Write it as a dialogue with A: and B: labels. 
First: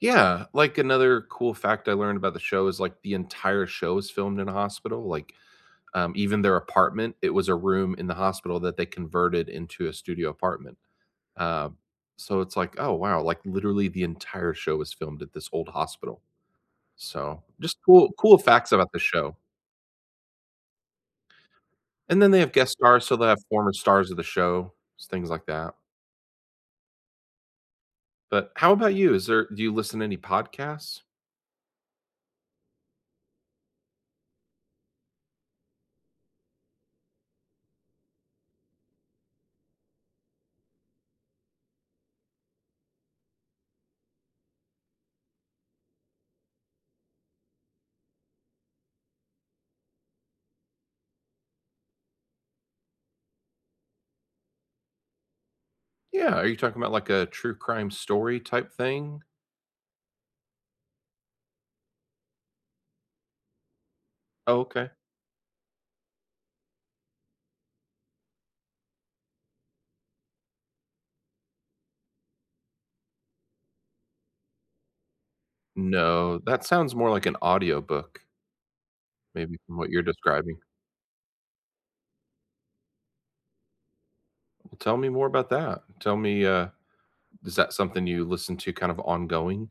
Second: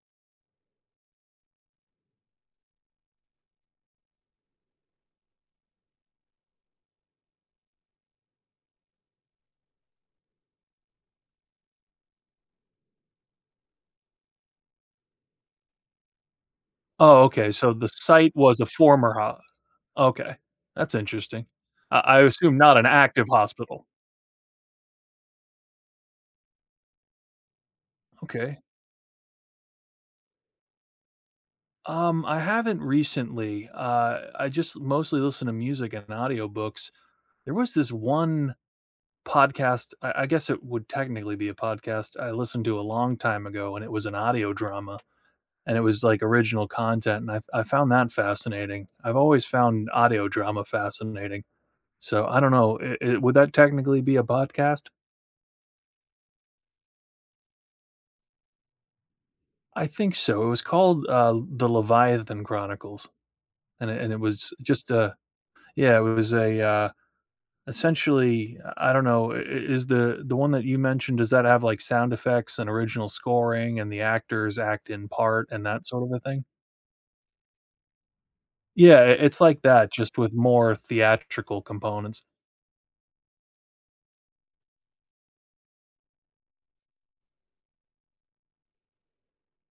A: Yeah, like another cool fact I learned about the show is like the entire show is filmed in the hospital, like, um, even their apartment, it was a room in the hospital that they converted into a studio apartment. Uh, so it's like, oh wow, like literally the entire show was filmed at this old hospital.
B: Oh,
A: So,
B: okay, so
A: just
B: the
A: cool
B: site
A: cool
B: was a
A: facts about the
B: former
A: show.
B: ho okay. That's interesting. I
A: And
B: I
A: then they have
B: assume
A: guest
B: not an
A: stars, so
B: active
A: they have former
B: hospital.
A: stars of the show, things like that. But
B: Okay.
A: how about you, is there do you listen to any podcasts?
B: Um, I haven't recently, uh, I just mostly listen to music and audiobooks. There was this one podcast, I I guess it would technically be a podcast, I listened to a long time ago and it was an audio drama, and it was like original content, and I I found that fascinating, I've always found audio drama fascinating. So I don't know, it it would that technically be a podcast?
A: Yeah, are you talking about like a true crime story type thing?
B: I think so, it was called, uh, the Leviathan Chronicles. And it and it was
A: Okay.
B: just a yeah, it was a, uh, essentially, uh, I don't know, i is the the one that you mentioned, does that have like sound effects and original scoring and the actors act in part and that sort of a
A: No,
B: thing?
A: that sounds more like an audiobook
B: Yeah, i it's
A: maybe
B: like
A: from what
B: that,
A: you're
B: just with
A: describing.
B: more theatrical components.
A: Tell me more about that, tell me, uh, is that something you listen to kind of ongoing?